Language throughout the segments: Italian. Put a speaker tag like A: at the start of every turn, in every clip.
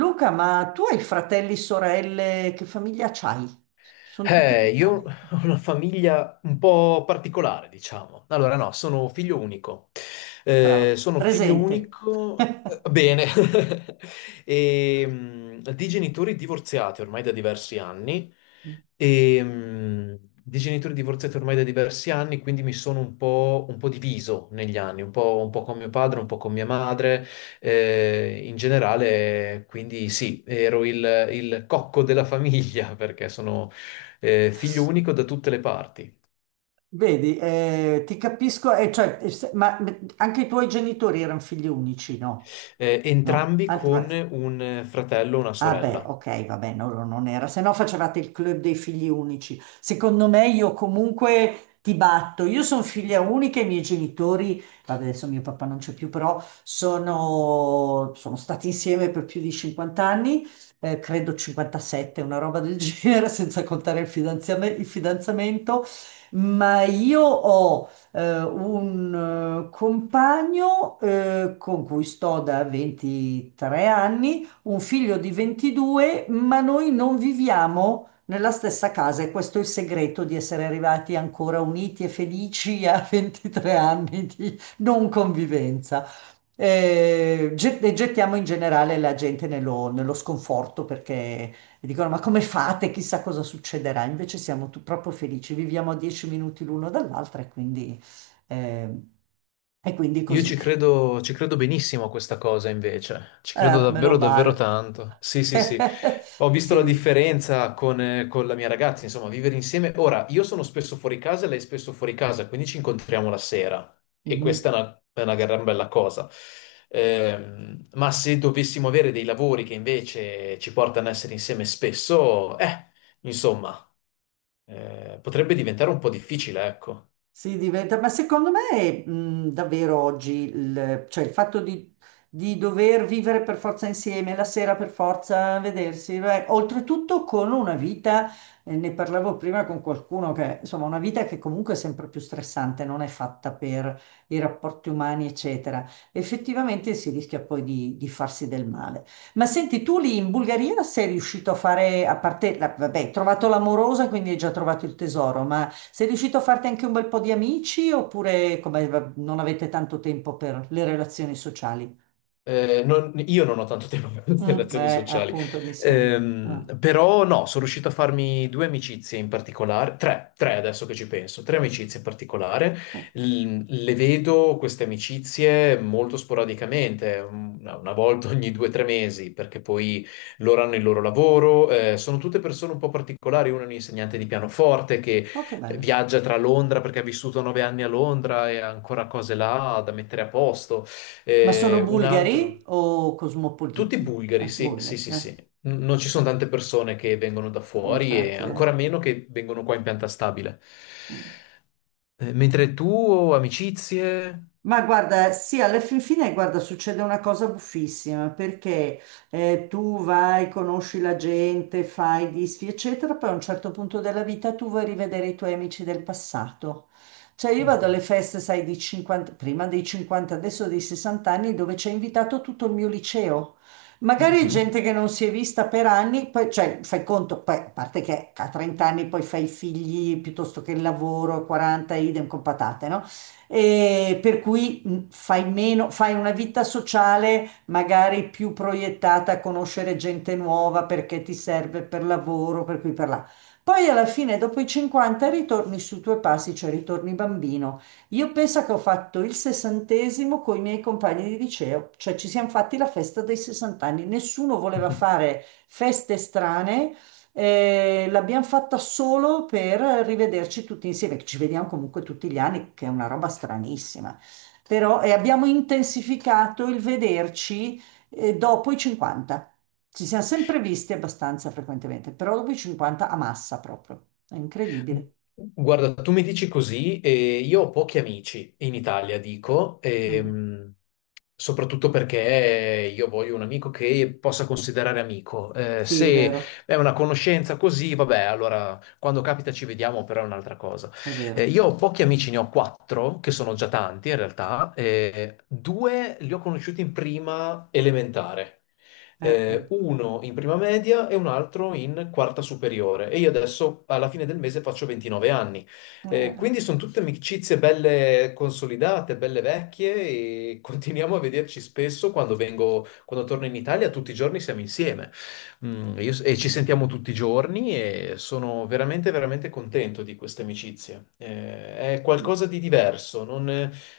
A: Luca, ma tu hai fratelli, sorelle, che famiglia c'hai? Sono tutti in
B: Io ho
A: Italia.
B: una famiglia un po' particolare, diciamo. Allora, no, sono figlio unico. Eh,
A: Bravo.
B: sono figlio
A: Presente.
B: unico, bene, e, di genitori divorziati ormai da diversi anni. E, di genitori divorziati ormai da diversi anni, quindi mi sono un po' diviso negli anni, un po' con mio padre, un po' con mia madre. In generale, quindi sì, ero il cocco della famiglia perché sono figlio unico da tutte le parti,
A: Vedi, ti capisco, cioè, ma anche i tuoi genitori erano figli unici, no? No,
B: entrambi
A: anzi,
B: con
A: basta.
B: un fratello e una
A: Ah beh,
B: sorella.
A: ok, vabbè, no, no, non era, se no facevate il club dei figli unici. Secondo me io comunque ti batto, io sono figlia unica, i miei genitori, vabbè, adesso mio papà non c'è più, però sono stati insieme per più di 50 anni, credo 57, una roba del genere, senza contare il il fidanzamento, ma io ho un compagno con cui sto da 23 anni un figlio di 22, ma noi non viviamo nella stessa casa e questo è il segreto di essere arrivati ancora uniti e felici a 23 anni di non convivenza. E gettiamo in generale la gente nello sconforto perché dicono: Ma come fate? Chissà cosa succederà. Invece siamo proprio felici, viviamo a 10 minuti l'uno dall'altro e quindi, eh, e quindi
B: Io
A: così.
B: ci credo benissimo a questa cosa invece, ci credo
A: Meno
B: davvero davvero
A: male.
B: tanto. Sì, sì, sì. Ho visto la
A: Sì.
B: differenza con la mia ragazza, insomma, vivere insieme. Ora, io sono spesso fuori casa e lei è spesso fuori casa, quindi ci incontriamo la sera e
A: Mhm.
B: questa è una gran bella cosa. Ma se dovessimo avere dei lavori che invece ci portano a essere insieme spesso, insomma. Potrebbe diventare un po' difficile, ecco.
A: Si diventa, ma secondo me davvero oggi cioè il fatto di dover vivere per forza insieme, la sera per forza vedersi, beh, oltretutto con una vita, ne parlavo prima con qualcuno, che insomma una vita che comunque è sempre più stressante, non è fatta per i rapporti umani, eccetera. Effettivamente si rischia poi di farsi del male. Ma senti, tu lì in Bulgaria sei riuscito a fare, a parte, vabbè, hai trovato l'amorosa, quindi hai già trovato il tesoro, ma. Sei riuscito a farti anche un bel po' di amici oppure come, non avete tanto tempo per le relazioni sociali?
B: Io non ho tanto tempo per le
A: Mm,
B: relazioni sociali.
A: appunto, mi sembra. Ah,
B: Però no, sono riuscito a farmi due amicizie in particolare, tre adesso che ci penso, tre amicizie in particolare.
A: eh.
B: Le vedo queste amicizie molto sporadicamente, una volta ogni 2 o 3 mesi, perché poi loro hanno il loro lavoro. Sono tutte persone un po' particolari, uno è un insegnante di pianoforte che
A: Oh, che bello.
B: viaggia tra Londra perché ha vissuto 9 anni a Londra e ha ancora cose là da mettere a posto.
A: Ma sono
B: Un
A: bulgari
B: altro.
A: o
B: Tutti
A: cosmopoliti?
B: bulgari, sì, sì,
A: Bulgari,
B: sì,
A: eh.
B: sì. Non ci sono
A: Ah,
B: tante persone che vengono da
A: sì,
B: fuori e
A: infatti, eh.
B: ancora meno che vengono qua in pianta stabile.
A: Mm.
B: Mentre tu, amicizie...
A: Ma guarda, sì, alla fin fine, guarda, succede una cosa buffissima perché tu vai, conosci la gente, fai disfi, eccetera, poi a un certo punto della vita tu vuoi rivedere i tuoi amici del passato. Cioè io vado alle feste, sai, di 50, prima dei 50, adesso dei 60 anni, dove c'è invitato tutto il mio liceo. Magari
B: Mhm.
A: gente che non si è vista per anni, poi, cioè, fai conto, poi, a parte che a 30 anni poi fai i figli piuttosto che il lavoro, a 40, idem con patate, no? E per cui fai meno, fai una vita sociale magari più proiettata a conoscere gente nuova perché ti serve per lavoro, per qui per là. Poi alla fine, dopo i 50, ritorni sui tuoi passi, cioè ritorni bambino. Io penso che ho fatto il sessantesimo con i miei compagni di liceo, cioè ci siamo fatti la festa dei 60 anni. Nessuno voleva
B: Mhm.
A: fare feste strane, l'abbiamo fatta solo per rivederci tutti insieme, che ci vediamo comunque tutti gli anni, che è una roba stranissima. Però e abbiamo intensificato il vederci dopo i 50. Ci siamo sempre visti abbastanza frequentemente, però dopo i 50 a massa proprio. È incredibile.
B: Guarda, tu mi dici così, e io ho pochi amici in Italia, dico,
A: Mm.
B: soprattutto perché io voglio un amico che possa considerare amico. Eh,
A: Sì, è
B: se
A: vero,
B: è una conoscenza così, vabbè, allora quando capita ci vediamo, però è un'altra cosa.
A: è
B: Eh,
A: vero.
B: io ho pochi amici, ne ho quattro, che sono già tanti in realtà, due li ho conosciuti in prima elementare
A: Vedi.
B: uno in prima media e un altro in quarta superiore. E io adesso alla fine del mese faccio 29 anni. Quindi sono tutte amicizie belle consolidate, belle vecchie e continuiamo a vederci spesso quando vengo, quando torno in Italia, tutti i giorni siamo insieme. E ci
A: Eh.
B: sentiamo tutti i giorni e sono veramente, veramente contento di queste amicizie. È qualcosa di diverso, non.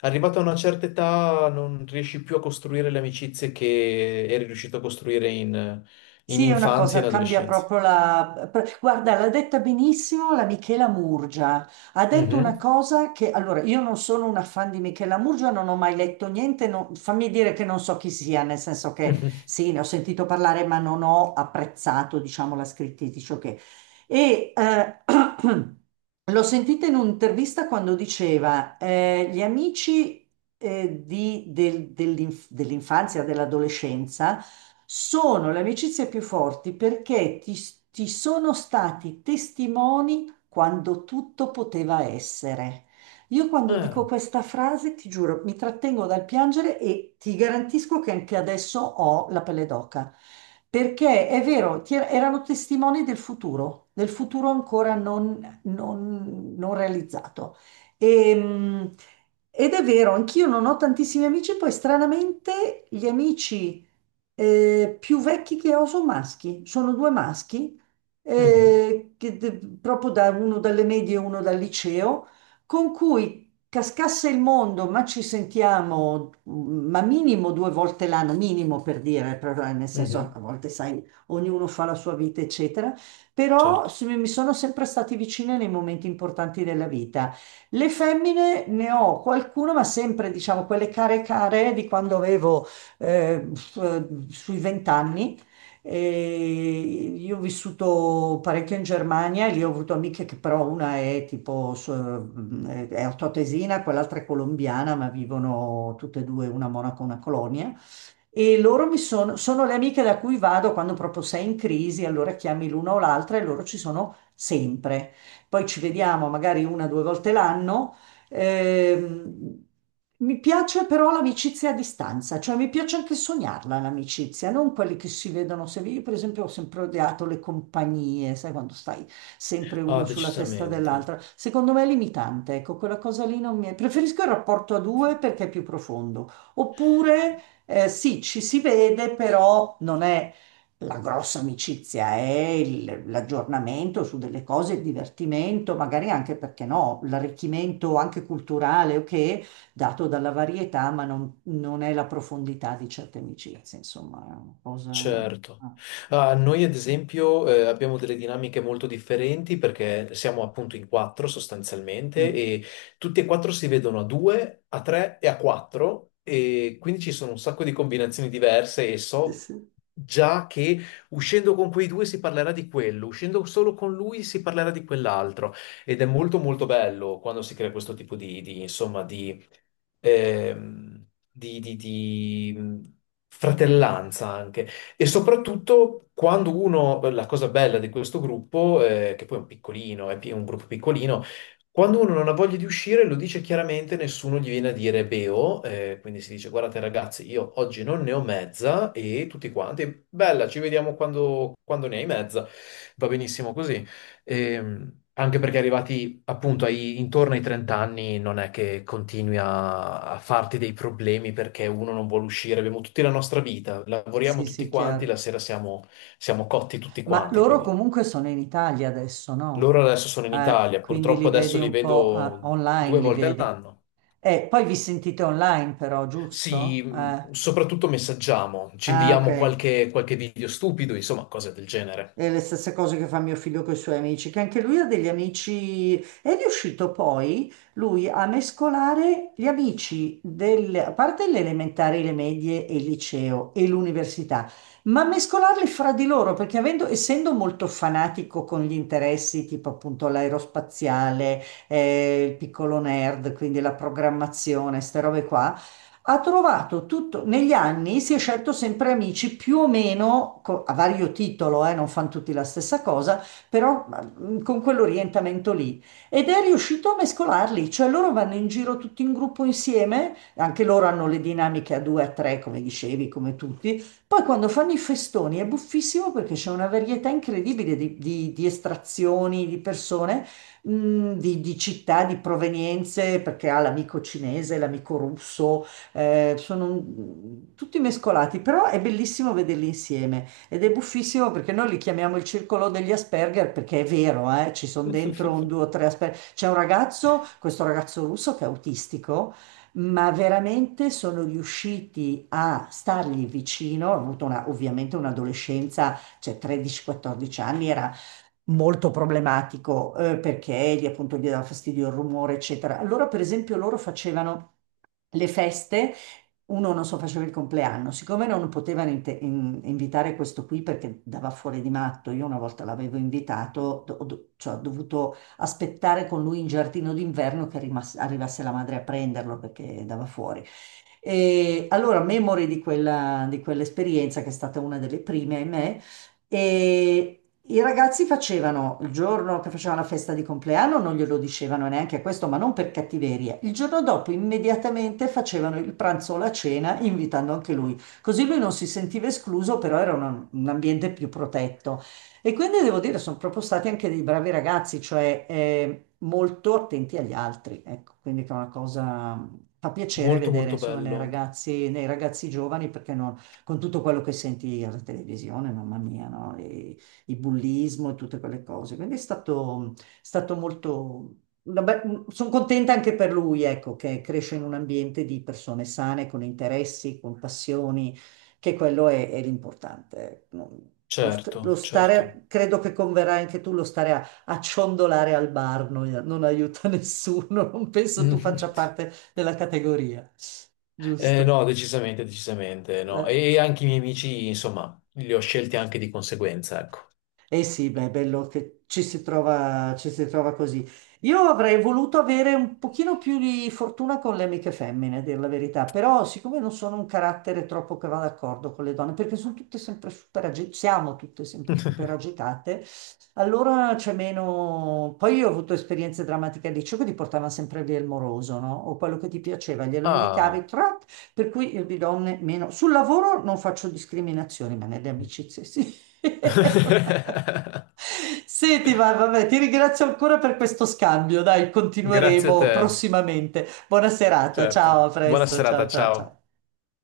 B: Arrivato a una certa età non riesci più a costruire le amicizie che eri riuscito a costruire in
A: Sì, è una
B: infanzia e
A: cosa,
B: in
A: cambia
B: adolescenza.
A: proprio la. Guarda, l'ha detta benissimo la Michela Murgia. Ha detto una
B: Mhm,
A: cosa che. Allora, io non sono una fan di Michela Murgia, non ho mai letto niente, fammi dire che non so chi sia, nel senso che
B: mhm.
A: sì, ne ho sentito parlare, ma non ho apprezzato, diciamo, la scrittrice, ok. E l'ho sentita in un'intervista quando diceva, gli amici, dell'infanzia, dell'adolescenza, sono le amicizie più forti perché ti sono stati testimoni quando tutto poteva essere. Io quando dico
B: Ah,
A: questa frase, ti giuro, mi trattengo dal piangere e ti garantisco che anche adesso ho la pelle d'oca. Perché è vero, ti erano testimoni del futuro ancora non realizzato. E, mh, Ed è vero, anch'io non ho tantissimi amici, poi stranamente gli amici, più vecchi che ho sono maschi, sono due maschi,
B: mhm,
A: eh, che de- proprio da uno dalle medie e uno dal liceo con cui cascasse il mondo, ma ci sentiamo, ma minimo due volte l'anno, minimo per dire, nel senso
B: mhm.
A: a volte sai, ognuno fa la sua vita, eccetera, però
B: Certo.
A: mi sono sempre stati vicine nei momenti importanti della vita. Le femmine ne ho qualcuna, ma sempre, diciamo, quelle care care di quando avevo sui vent'anni e io ho vissuto parecchio in Germania e lì ho avuto amiche che però una è tipo è altoatesina, quell'altra è colombiana, ma vivono tutte e due, una a Monaco e una a Colonia. E loro sono le amiche da cui vado quando proprio sei in crisi, allora chiami l'una o l'altra e loro ci sono sempre. Poi ci vediamo magari una o due volte l'anno. Ehm, Mi piace però l'amicizia a distanza, cioè mi piace anche sognarla l'amicizia, non quelli che si vedono sempre. Io, per esempio, ho sempre odiato le compagnie, sai, quando stai sempre
B: Ah,
A: uno sulla testa
B: decisamente.
A: dell'altra. Secondo me è limitante, ecco, quella cosa lì non mi è. Preferisco il rapporto a due perché è più profondo. Oppure, sì, ci si vede, però non è la grossa amicizia, è l'aggiornamento su delle cose, il divertimento, magari anche perché no, l'arricchimento anche culturale, ok, dato dalla varietà, ma non, non è la profondità di certe amicizie, insomma, è una cosa.
B: Certo.
A: Ah,
B: Ah, noi ad esempio abbiamo delle dinamiche molto differenti perché siamo appunto in quattro sostanzialmente
A: mm.
B: e tutti e quattro si vedono a due, a tre e a quattro e quindi ci sono un sacco di combinazioni diverse e
A: Sì,
B: so
A: sì,
B: già che uscendo con quei due si parlerà di quello, uscendo solo con lui si parlerà di quell'altro ed è molto molto bello quando si crea questo tipo di insomma ehm, di fratellanza anche. E soprattutto quando uno, la cosa bella di questo gruppo, che poi è un piccolino, un gruppo piccolino, quando uno non ha voglia di uscire lo dice chiaramente, nessuno gli viene a dire beo, quindi si dice guardate ragazzi, io oggi non ne ho mezza e tutti quanti, bella, ci vediamo quando ne hai mezza, va benissimo così. E, anche perché arrivati appunto intorno ai 30 anni non è che continui a farti dei problemi perché uno non vuole uscire, abbiamo tutti la nostra vita, lavoriamo
A: sì,
B: tutti
A: sì,
B: quanti, la
A: chiaro.
B: sera siamo cotti tutti
A: Ma
B: quanti,
A: loro
B: quindi
A: comunque sono in Italia adesso, no?
B: loro adesso sono in Italia,
A: Quindi
B: purtroppo
A: li vedi
B: adesso li
A: un po',
B: vedo
A: online,
B: due
A: li
B: volte
A: vedi.
B: all'anno.
A: E poi vi sentite online però,
B: Sì,
A: giusto?
B: soprattutto messaggiamo, ci
A: Ah, ok.
B: inviamo qualche video stupido, insomma, cose del genere.
A: E le stesse cose che fa mio figlio con i suoi amici, che anche lui ha degli amici. È riuscito poi lui a mescolare gli amici del, a parte le elementari, le medie e il liceo e l'università, ma mescolarli fra di loro, perché avendo, essendo molto fanatico con gli interessi, tipo appunto l'aerospaziale, il piccolo nerd, quindi la programmazione, queste robe qua. Ha trovato tutto, negli anni si è scelto sempre amici più o meno a vario titolo, non fanno tutti la stessa cosa, però con quell'orientamento lì. Ed è riuscito a mescolarli, cioè loro vanno in giro tutti in gruppo insieme, anche loro hanno le dinamiche a due, a tre, come dicevi, come tutti. Poi quando fanno i festoni è buffissimo perché c'è una varietà incredibile di estrazioni, di persone, di città, di provenienze, perché ha l'amico cinese, l'amico russo, tutti mescolati, però è bellissimo vederli insieme ed è buffissimo perché noi li chiamiamo il circolo degli Asperger perché è vero, ci sono dentro un, due o tre Asperger. C'è un ragazzo, questo ragazzo russo che è autistico, ma veramente sono riusciti a stargli vicino, ha avuto ovviamente un'adolescenza, cioè 13-14 anni, era molto problematico, perché gli, appunto gli dava fastidio il rumore, eccetera. Allora, per esempio, loro facevano le feste. Uno non so, faceva il compleanno, siccome non potevano invitare questo qui perché dava fuori di matto, io una volta l'avevo invitato, cioè, ho dovuto aspettare con lui in giardino d'inverno che arrivasse la madre a prenderlo perché dava fuori. E allora, memore di quella, di quell'esperienza, che è stata una delle prime, ahimè, e i ragazzi facevano il giorno che facevano la festa di compleanno, non glielo dicevano neanche questo, ma non per cattiveria. Il giorno dopo immediatamente facevano il pranzo o la cena, invitando anche lui. Così lui non si sentiva escluso, però era un ambiente più protetto. E quindi devo dire, sono proprio stati anche dei bravi ragazzi, cioè molto attenti agli altri. Ecco, quindi che è una cosa, fa piacere
B: Molto
A: vedere
B: molto
A: insomma
B: bello,
A: nei ragazzi giovani, perché non, con tutto quello che senti alla televisione, mamma mia, no? E il bullismo e tutte quelle cose. Quindi è stato molto. Sono contenta anche per lui, ecco, che cresce in un ambiente di persone sane, con interessi, con passioni, che quello è l'importante. Ecco. Lo
B: certo,
A: stare,
B: certo.
A: credo che converrai anche tu, lo stare a, a ciondolare al bar non aiuta nessuno, non penso tu faccia parte della categoria, giusto?
B: No, decisamente, decisamente no. E anche i miei amici, insomma, li ho scelti anche di conseguenza, ecco.
A: Eh sì, beh, è bello che ci si trova così. Io avrei voluto avere un pochino più di fortuna con le amiche femmine, a dir la verità, però siccome non sono un carattere troppo che va d'accordo con le donne, perché sono tutte sempre super agitate, siamo tutte sempre super agitate, allora c'è meno. Poi io ho avuto esperienze drammatiche al liceo che ti portavano sempre via il moroso, no? O quello che ti piaceva, glielo indicavi,
B: Ah,
A: per cui io di donne meno. Sul lavoro non faccio discriminazioni, ma nelle amicizie sì. Senti, vabbè, ti ringrazio ancora per questo scambio. Dai,
B: grazie a
A: continueremo
B: te,
A: prossimamente. Buona serata, ciao, a
B: certo. Buona
A: presto,
B: serata,
A: ciao, ciao, ciao.
B: ciao.